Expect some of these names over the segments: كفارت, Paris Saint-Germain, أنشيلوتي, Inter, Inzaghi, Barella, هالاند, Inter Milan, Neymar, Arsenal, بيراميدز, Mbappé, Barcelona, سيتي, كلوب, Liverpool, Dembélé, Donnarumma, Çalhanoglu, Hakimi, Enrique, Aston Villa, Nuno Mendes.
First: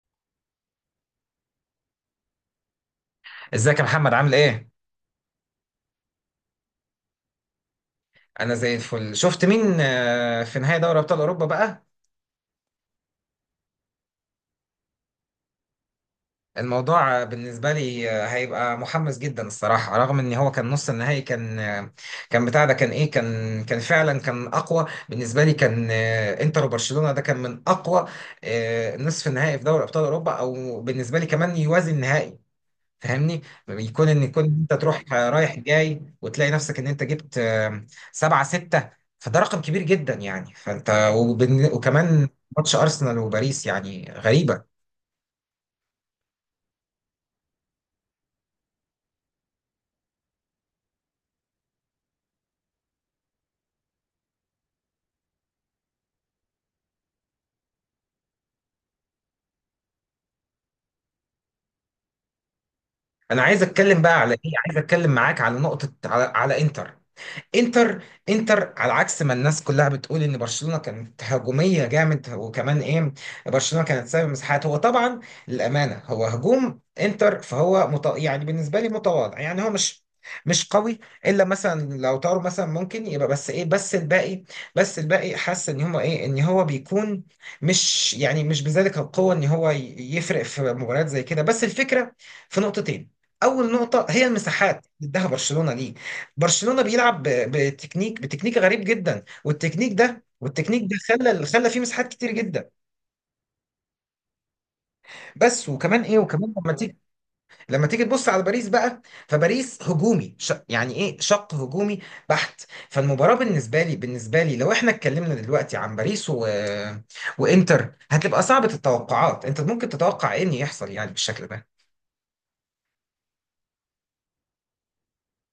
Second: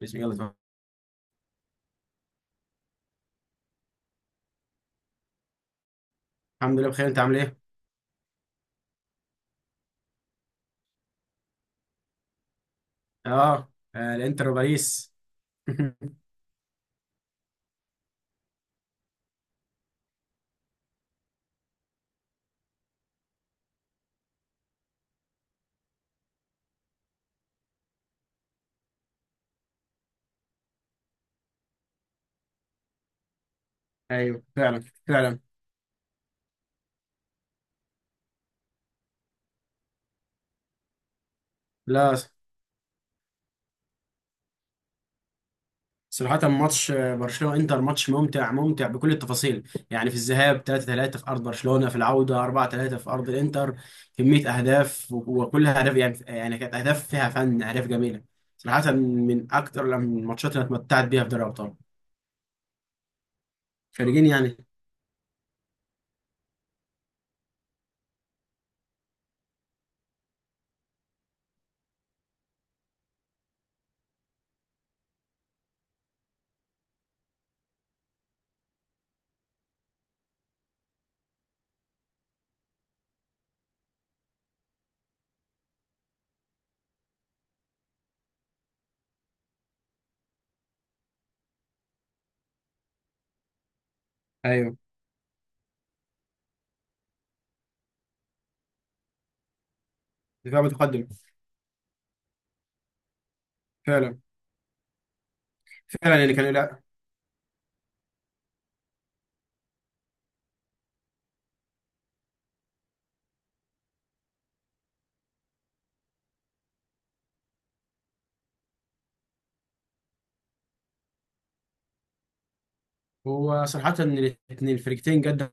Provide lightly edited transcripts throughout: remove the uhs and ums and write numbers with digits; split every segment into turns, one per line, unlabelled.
بسم الله طبعا.
ازيك يا محمد، عامل ايه؟
الحمد لله بخير، انت عامل ايه؟
انا زي الفل. شفت مين في نهائي دوري ابطال اوروبا بقى؟
اه، آه الانتر وباريس.
الموضوع بالنسبه لي هيبقى محمس جدا الصراحه، رغم ان هو كان نص النهائي، كان كان بتاع ده، كان ايه، كان فعلا كان اقوى بالنسبه لي، كان انتر وبرشلونه. ده كان من اقوى نصف النهائي في دوري ابطال اوروبا، او بالنسبه لي كمان يوازي النهائي. فاهمني؟ يكون ان
ايوه
يكون انت
فعلا
تروح
فعلا.
رايح جاي وتلاقي نفسك ان انت جبت 7-6. فده رقم كبير جدا يعني.
لا،
وكمان ماتش ارسنال وباريس يعني غريبة.
صراحة ماتش برشلونة انتر. ماتش ممتع ممتع بكل التفاصيل، يعني في الذهاب 3-3 في ارض برشلونة، في العودة 4-3 في ارض الانتر. كمية اهداف وكلها اهداف، يعني كانت اهداف فيها فن، اهداف جميلة. صراحة من اكتر الماتشات اللي أنا اتمتعت بيها في دوري الابطال.
انا عايز اتكلم بقى
خارجين
على ايه،
يعني.
عايز اتكلم معاك على نقطة، على انتر. انتر، انتر على عكس ما الناس كلها بتقول ان برشلونه كانت هجوميه جامد، وكمان ايه، برشلونه كانت سبب مساحات. هو طبعا للامانه هو هجوم انتر، فهو يعني بالنسبه لي متواضع، يعني هو مش قوي، الا مثلا لو طاروا مثلا ممكن يبقى، بس ايه، بس الباقي، حاسس ان هما ايه، ان هو بيكون مش، يعني مش بذلك القوه ان هو يفرق في مباريات زي كده. بس الفكره في نقطتين. اول نقطه هي
ايوه،
المساحات اللي اداها برشلونه ليك. برشلونة بيلعب بتكنيك غريب جدا، والتكنيك ده
دفاع
والتكنيك ده
متقدم،
خلى فيه مساحات كتير جدا.
فعلا.
بس وكمان ايه،
فعلا يعني
وكمان
كان.
لما
لا،
تيجي لما تيجي تبص على باريس بقى. فباريس هجومي يعني ايه، شق هجومي بحت. فالمباراة بالنسبة لي لو احنا اتكلمنا دلوقتي عن باريس وانتر، هتبقى صعبة التوقعات. انت ممكن تتوقع ايه ان يحصل يعني بالشكل ده؟
هو صراحة الاثنين الفريقين جد،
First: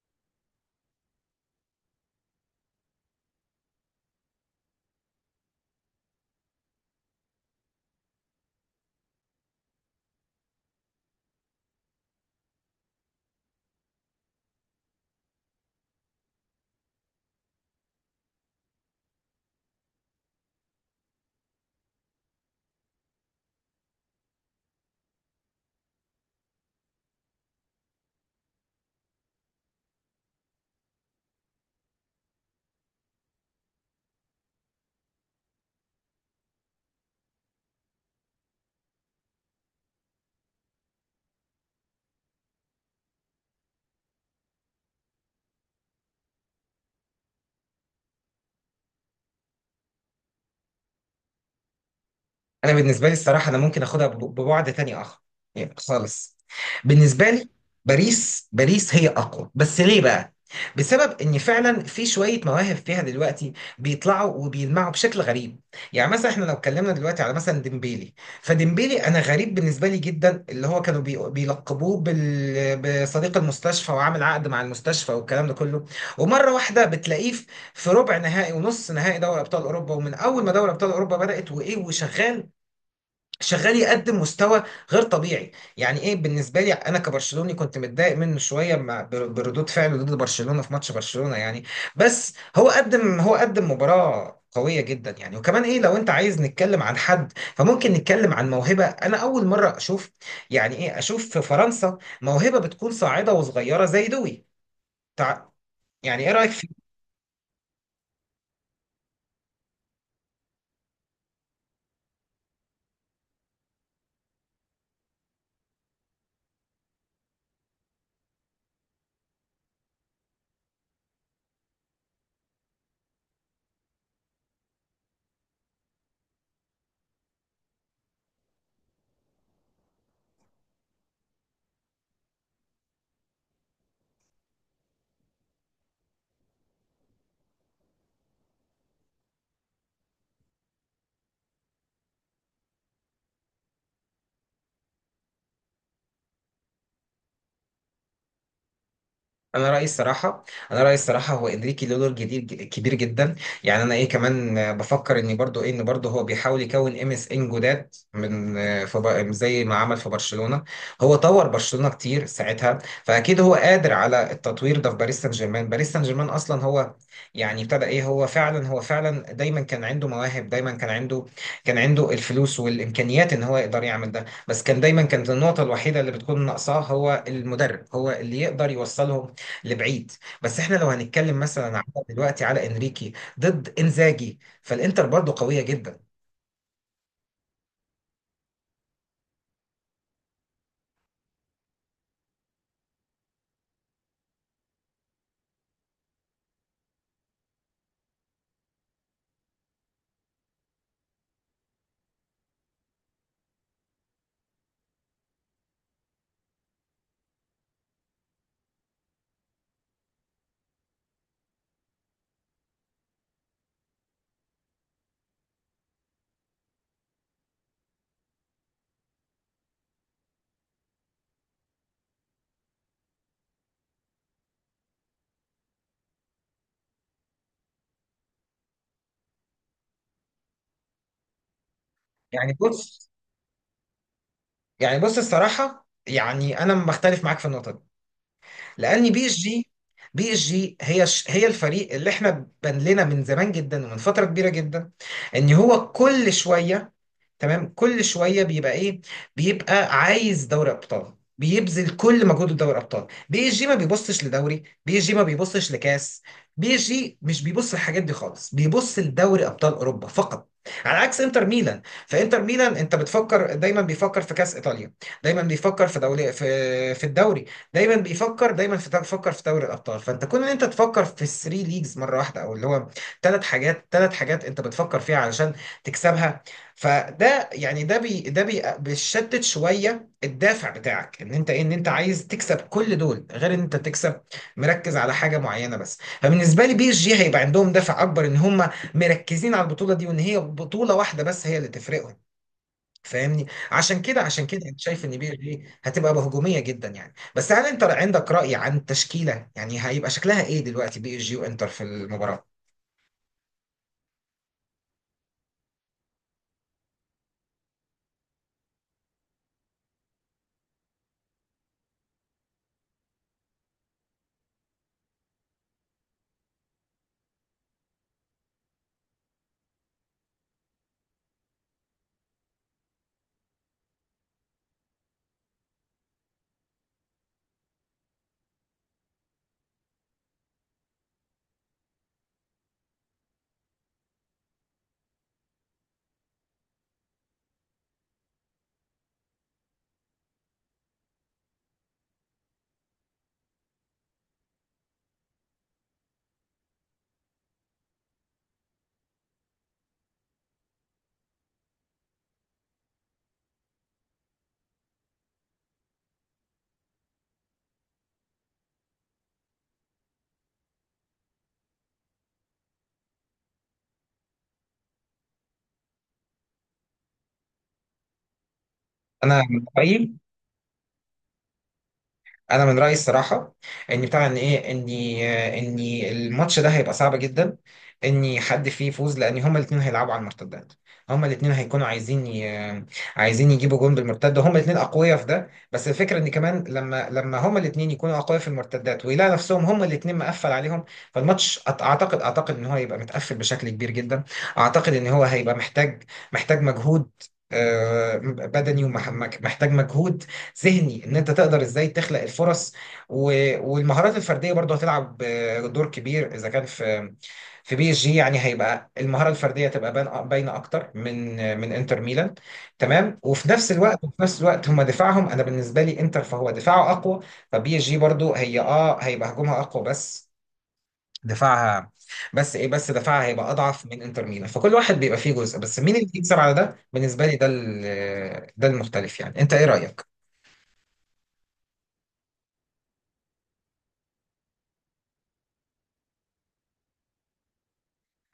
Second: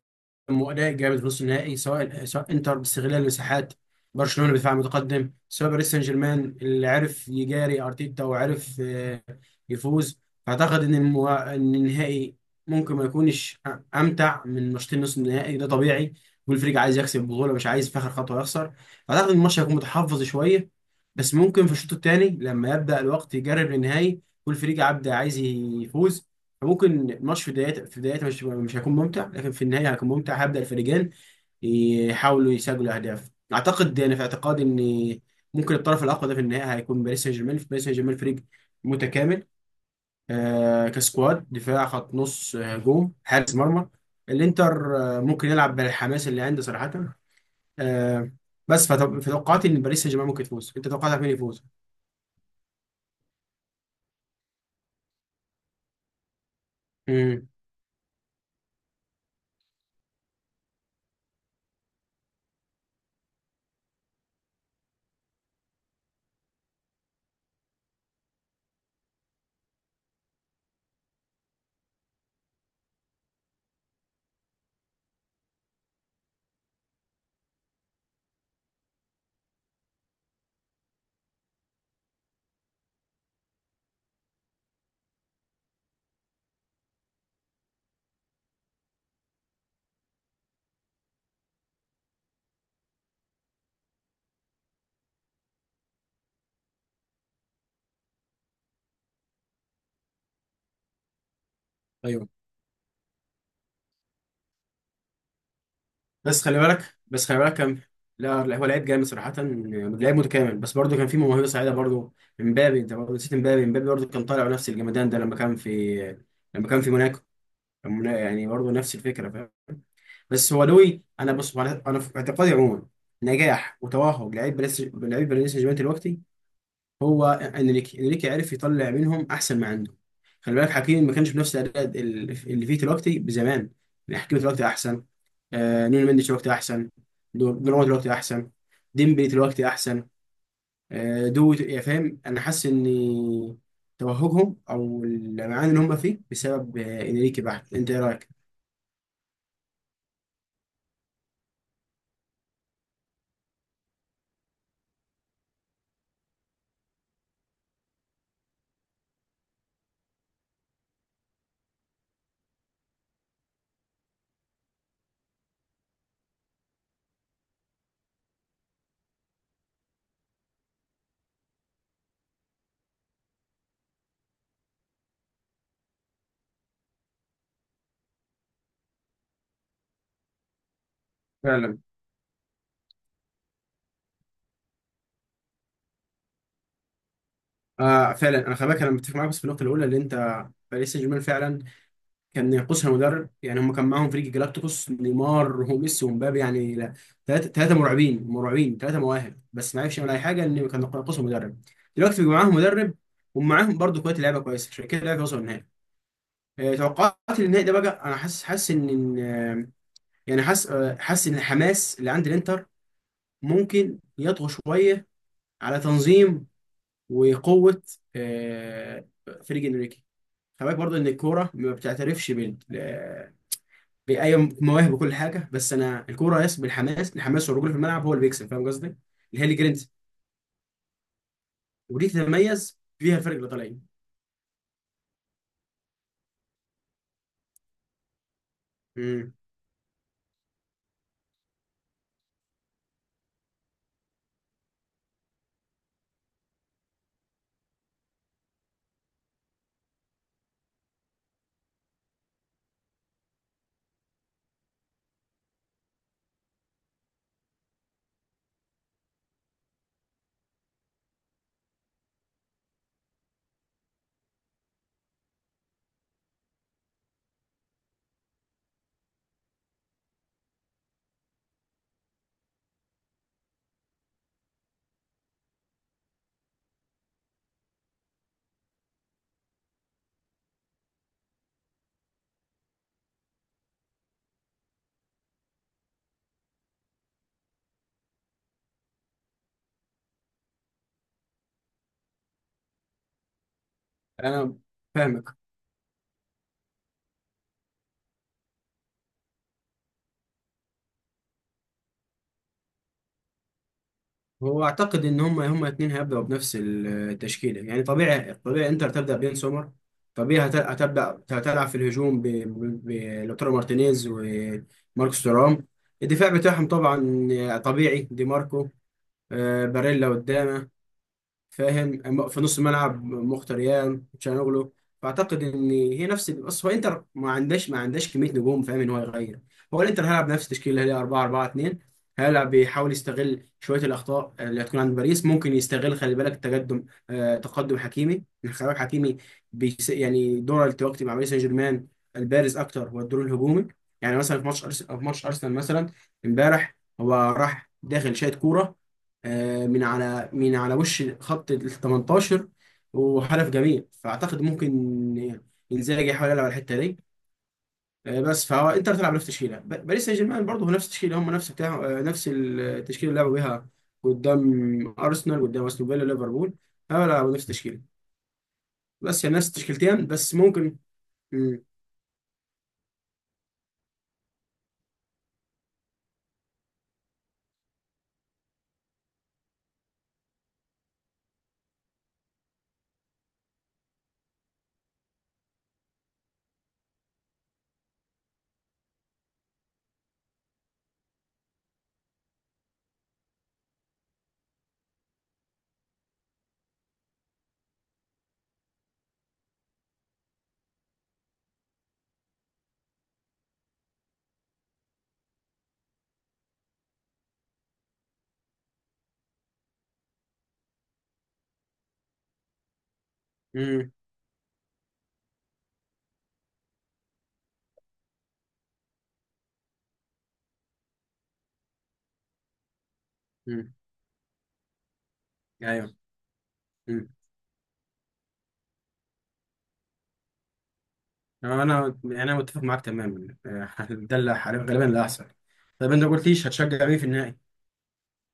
واداء جامد في نص النهائي، سواء انتر باستغلال المساحات، برشلونه بدفاع متقدم، سواء باريس سان جيرمان اللي عرف يجاري ارتيتا وعرف يفوز. فاعتقد ان ان النهائي ممكن ما يكونش امتع من ماتشين نص النهائي، ده طبيعي. كل فريق عايز يكسب البطوله، مش عايز في اخر خطوه يخسر. فاعتقد ان الماتش هيكون متحفظ شويه، بس ممكن في الشوط الثاني لما يبدا الوقت يجرب للنهائي كل فريق عبد عايز يفوز. ممكن الماتش في بدايته في بدايته مش هيكون ممتع، لكن في النهايه هيكون ممتع. هيبدا الفريقين يحاولوا يسجلوا اهداف. اعتقد انا في اعتقادي ان ممكن الطرف الاقوى ده في النهايه هيكون باريس سان جيرمان. في باريس سان جيرمان فريق متكامل، كسكواد، دفاع، خط نص، هجوم، حارس مرمى. الانتر ممكن يلعب بالحماس اللي عنده صراحه. آه بس فتوقعت ان باريس سان جيرمان ممكن يفوز. انت توقعتك مين يفوز؟
انا بالنسبه لي الصراحه، انا ممكن اخدها ببعد تاني اخر يعني خالص. بالنسبه
امم.
لي باريس هي اقوى، بس ليه بقى؟ بسبب ان فعلا في شويه مواهب فيها دلوقتي بيطلعوا وبيلمعوا بشكل غريب. يعني مثلا احنا لو اتكلمنا دلوقتي على مثلا ديمبيلي. فديمبيلي، انا غريب بالنسبه لي جدا، اللي هو كانوا بيلقبوه بصديق المستشفى، وعامل عقد مع المستشفى والكلام ده كله، ومره واحده بتلاقيه في في ربع نهائي ونص نهائي دوري ابطال اوروبا، ومن اول ما دوري ابطال اوروبا بدات وايه وشغال، شغال يقدم مستوى غير طبيعي. يعني ايه، بالنسبه لي انا كبرشلوني كنت متضايق منه شويه مع بردود فعله ضد برشلونه في ماتش برشلونه يعني. بس هو قدم، هو قدم مباراه قويه جدا يعني. وكمان ايه، لو انت عايز نتكلم عن حد، فممكن نتكلم عن موهبه. انا اول مره اشوف، يعني ايه، اشوف في فرنسا
ايوه.
موهبه بتكون صاعده وصغيره زي دوي. تع- يعني ايه
بس
رايك؟
خلي بالك بس خلي بالك كان. لا لا، هو لعيب جامد صراحة، لعيب متكامل، بس برضه كان في موهبة سعيدة برضه. امبابي، انت برضه نسيت امبابي. امبابي برضه كان طالع نفس الجمدان ده لما كان في موناكو. يعني برضه نفس الفكرة، فاهم؟ بس هو لوي، انا في اعتقادي عموما، نجاح وتوهج لعيب باريس، لعيب باريس سان جيرمان دلوقتي هو انريكي. انريكي عرف يطلع منهم احسن ما عنده. خلي بالك حكيمي ما كانش بنفس الاداء اللي فيه دلوقتي، بزمان. يعني حكيمي دلوقتي احسن، نونو مندش دلوقتي احسن، دوناروما دلوقتي احسن، ديمبلي دلوقتي احسن. دو، يا فاهم، انا حاسس ان توهجهم او المعاني اللي هم فيه بسبب انريكي بحت. انت ايه رايك؟
انا رايي الصراحه انا رايي الصراحه، هو انريكي له دور جديد كبير جدا. يعني انا ايه كمان بفكر ان برضو، ايه، ان برضو هو بيحاول يكون MSN جداد من في زي ما عمل في برشلونه. هو طور برشلونه كتير ساعتها، فاكيد هو قادر على التطوير ده في باريس سان جيرمان. باريس سان جيرمان اصلا هو يعني ابتدى ايه، هو فعلا دايما كان عنده مواهب دايما كان عنده كان عنده الفلوس والامكانيات ان هو يقدر يعمل ده. بس كان دايما، كانت النقطه الوحيده اللي بتكون ناقصاه هو المدرب، هو اللي يقدر يوصله لبعيد. بس احنا لو هنتكلم مثلا
فعلا.
على دلوقتي على انريكي ضد انزاجي، فالانتر برضه قوية جدا.
آه فعلا، انا خلي بالك انا متفق معاك، بس في النقطه الاولى اللي انت، باريس سان جيرمان فعلا كان ينقصها مدرب. يعني هم كان معاهم فريق جلاكتيكوس، نيمار وميسي ومبابي، يعني لا، ثلاثة مرعبين، ثلاثة مواهب، بس ما عرفش يعمل أي حاجة، إن كان ينقصهم مدرب. دلوقتي بيبقى معاهم مدرب، ومعاهم برضه كوية لعيبة كويسة، عشان كده لعيبة وصلوا النهائي. توقعاتي للنهائي ده بقى، أنا حاسس، حاسس إن حاسس إن الحماس اللي عند الإنتر ممكن يطغى شوية على تنظيم وقوة آه، فريق إنريكي. خلي بالك برضه إن الكورة ما بتعترفش ايوه، مواهب وكل حاجه، بس انا الكوره يس بالحماس، الحماس والرجوله في الملعب هو اللي بيكسب. فاهم قصدي؟ اللي هي اللي جرينتا، ودي
يعني
تتميز
بص،
فيها الفرق الايطاليين.
يعني بص الصراحة، يعني انا بختلف معاك في النقطة دي، لان بي
امم.
اس جي بي اس جي هي هي الفريق اللي احنا بان لنا من زمان جدا ومن فترة كبيرة جدا، ان هو كل شوية، تمام، كل شويه بيبقى ايه، بيبقى عايز دوري ابطال، بيبذل كل مجهوده في دوري ابطال. بي اس جي ما بيبصش لدوري، بي اس جي ما بيبصش لكاس، بي اس جي مش بيبص للحاجات دي خالص، بيبص لدوري ابطال اوروبا فقط. على عكس انتر ميلان. فانتر ميلان انت بتفكر، دايما بيفكر في كاس ايطاليا، دايما بيفكر في دوري، في الدوري، دايما بيفكر في دوري الابطال. فانت كون ان انت تفكر في الثري ليجز مره واحده، او اللي هو ثلاث حاجات انت بتفكر فيها علشان تكسبها، فده يعني، ده بيشتت شويه الدافع بتاعك، ان انت ايه، ان انت عايز تكسب كل دول، غير ان انت تكسب مركز على حاجه معينه بس. فبالنسبه لي بي اس جي هيبقى عندهم دافع اكبر، ان هم مركزين على البطوله دي، وان هي بطوله واحده بس هي اللي تفرقهم. فاهمني؟ عشان كده عشان
انا
كده انا شايف ان بي اس
فاهمك.
جي هتبقى بهجوميه جدا يعني. بس هل انت عندك راي عن التشكيله؟ يعني هيبقى شكلها ايه دلوقتي بي اس جي وانتر في المباراه؟
هو اعتقد ان هم الاثنين هيبداوا بنفس التشكيله، يعني طبيعي. طبيعي انتر تبدا بين سومر، طبيعي هتبدا، هتلعب في الهجوم بلوتارو مارتينيز وماركوس تورام. الدفاع بتاعهم طبعا طبيعي، دي ماركو، باريلا قدامه، فاهم، في نص الملعب مختريان تشانوغلو. فاعتقد ان هي نفس، بس هو انتر ما عندهاش ما عندهاش كميه نجوم، فاهم، ان هو يغير. هو الانتر هيلعب نفس التشكيله اللي هي 4 4 2، هيلعب بيحاول يستغل شويه الاخطاء اللي هتكون عند باريس، ممكن يستغل. خلي بالك تقدم، تقدم حكيمي. يعني خلي بالك حكيمي بيس، يعني دوره التوقيت مع باريس سان جيرمان البارز اكتر هو الدور الهجومي. يعني مثلا في ماتش ارسنال مثلا، امبارح، هو راح داخل شايط كوره من على وش خط ال 18، وهدف جميل. فاعتقد ممكن انزاجي يحاول يلعب على الحته دي. بس فهو انتر تلعب نفس التشكيله، باريس سان جيرمان برضه هو نفس التشكيله، هم نفس بتاع نفس التشكيله اللي لعبوا بيها قدام ارسنال، قدام استون فيلا، ليفربول. هو لعبوا نفس التشكيله، بس يعني
انا
نفس
من
التشكيلتين،
رأيي،
بس ممكن. مم.
انا من رايي الصراحه، ان بتاع، ان ايه، ان، ان الماتش ده هيبقى صعب جدا ان حد فيه يفوز، لان هما الاثنين هيلعبوا على المرتدات. هما الاثنين هيكونوا عايزين عايزين يجيبوا جون بالمرتده. هما الاثنين اقوياء في ده، بس الفكره ان كمان لما، هما الاثنين يكونوا اقوياء في المرتدات ويلاقوا نفسهم هما الاثنين مقفل عليهم، فالماتش اعتقد، ان هو هيبقى متقفل بشكل كبير جدا. اعتقد ان هو هيبقى محتاج، مجهود بدني، ومحتاج مجهود ذهني، ان انت تقدر ازاي تخلق الفرص. والمهارات الفرديه برضو هتلعب دور كبير، اذا كان في في بي اس جي، يعني هيبقى المهاره الفرديه تبقى باينه اكتر من انتر ميلان. تمام. وفي نفس
مم.
الوقت وفي نفس الوقت هم دفاعهم، انا بالنسبه لي انتر فهو دفاعه اقوى، فبي اس جي برضو هي، اه، هيبقى هجومها اقوى، بس دفاعها، بس ايه، بس دفاعها هيبقى
مم.
اضعف من انتر ميلان. فكل واحد بيبقى فيه جزء، بس
ايوه.
مين اللي يكسب على ده؟
مم.
بالنسبه لي ده، ده المختلف يعني. انت ايه رايك؟
انا يعني انا متفق معاك تماما، ده اللي غالبا اللي هيحصل. طب انت ما قلتليش هتشجع مين في النهائي؟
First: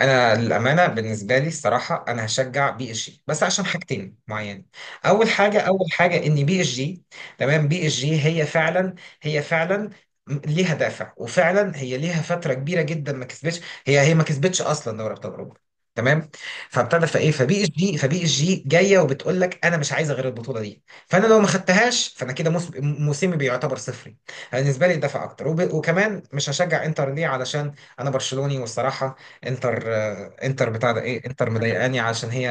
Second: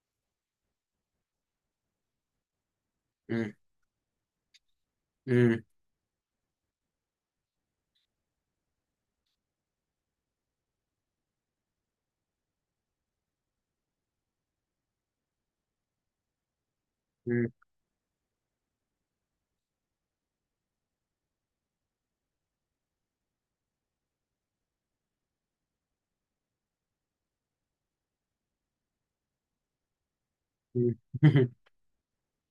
انا للامانه بالنسبه لي الصراحه انا هشجع بي اس جي، بس عشان حاجتين معينه. اول حاجه
مم.
اول حاجه ان بي اس جي، تمام، بي اس جي هي فعلا، هي فعلا ليها دافع، وفعلا هي ليها فتره كبيره جدا ما كسبتش، هي ما كسبتش اصلا دوري ابطال اوروبا. تمام. فابتدى، فايه،
مم.
فبي اس جي جايه وبتقول لك انا مش عايزه غير البطوله دي، فانا لو ما خدتهاش فانا كده موسمي بيعتبر صفري. بالنسبه لي الدفع اكتر. وكمان مش هشجع انتر، ليه؟ علشان انا برشلوني، والصراحه انتر انتر بتاع
مم.
ده، ايه، انتر مضايقاني عشان هي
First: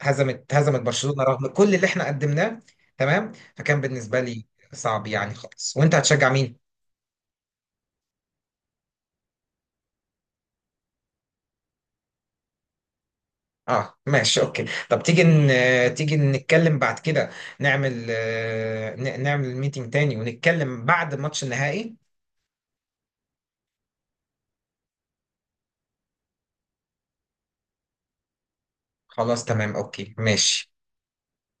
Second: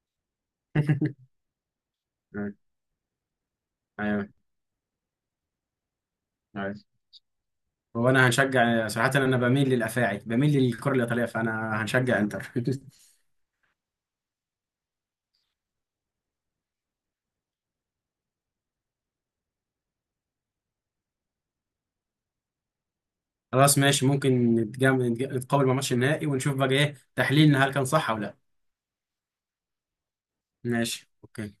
هزمت برشلونة رغم كل اللي احنا قدمناه. تمام. فكان بالنسبة
ايوه.
لي صعب يعني خالص. وانت هتشجع مين؟
ايوه، هو انا هنشجع صراحه، انا بميل للافاعي، بميل للكره الايطاليه، فانا هنشجع انتر.
اه ماشي، اوكي. طب تيجي تيجي نتكلم بعد كده، نعمل نعمل ميتنج تاني ونتكلم بعد ماتش النهائي.
خلاص ماشي، ممكن نتقابل مع ماتش النهائي ونشوف بقى ايه تحليلنا، هل كان صح او لا.
خلاص تمام اوكي ماشي.
ماشي اوكي.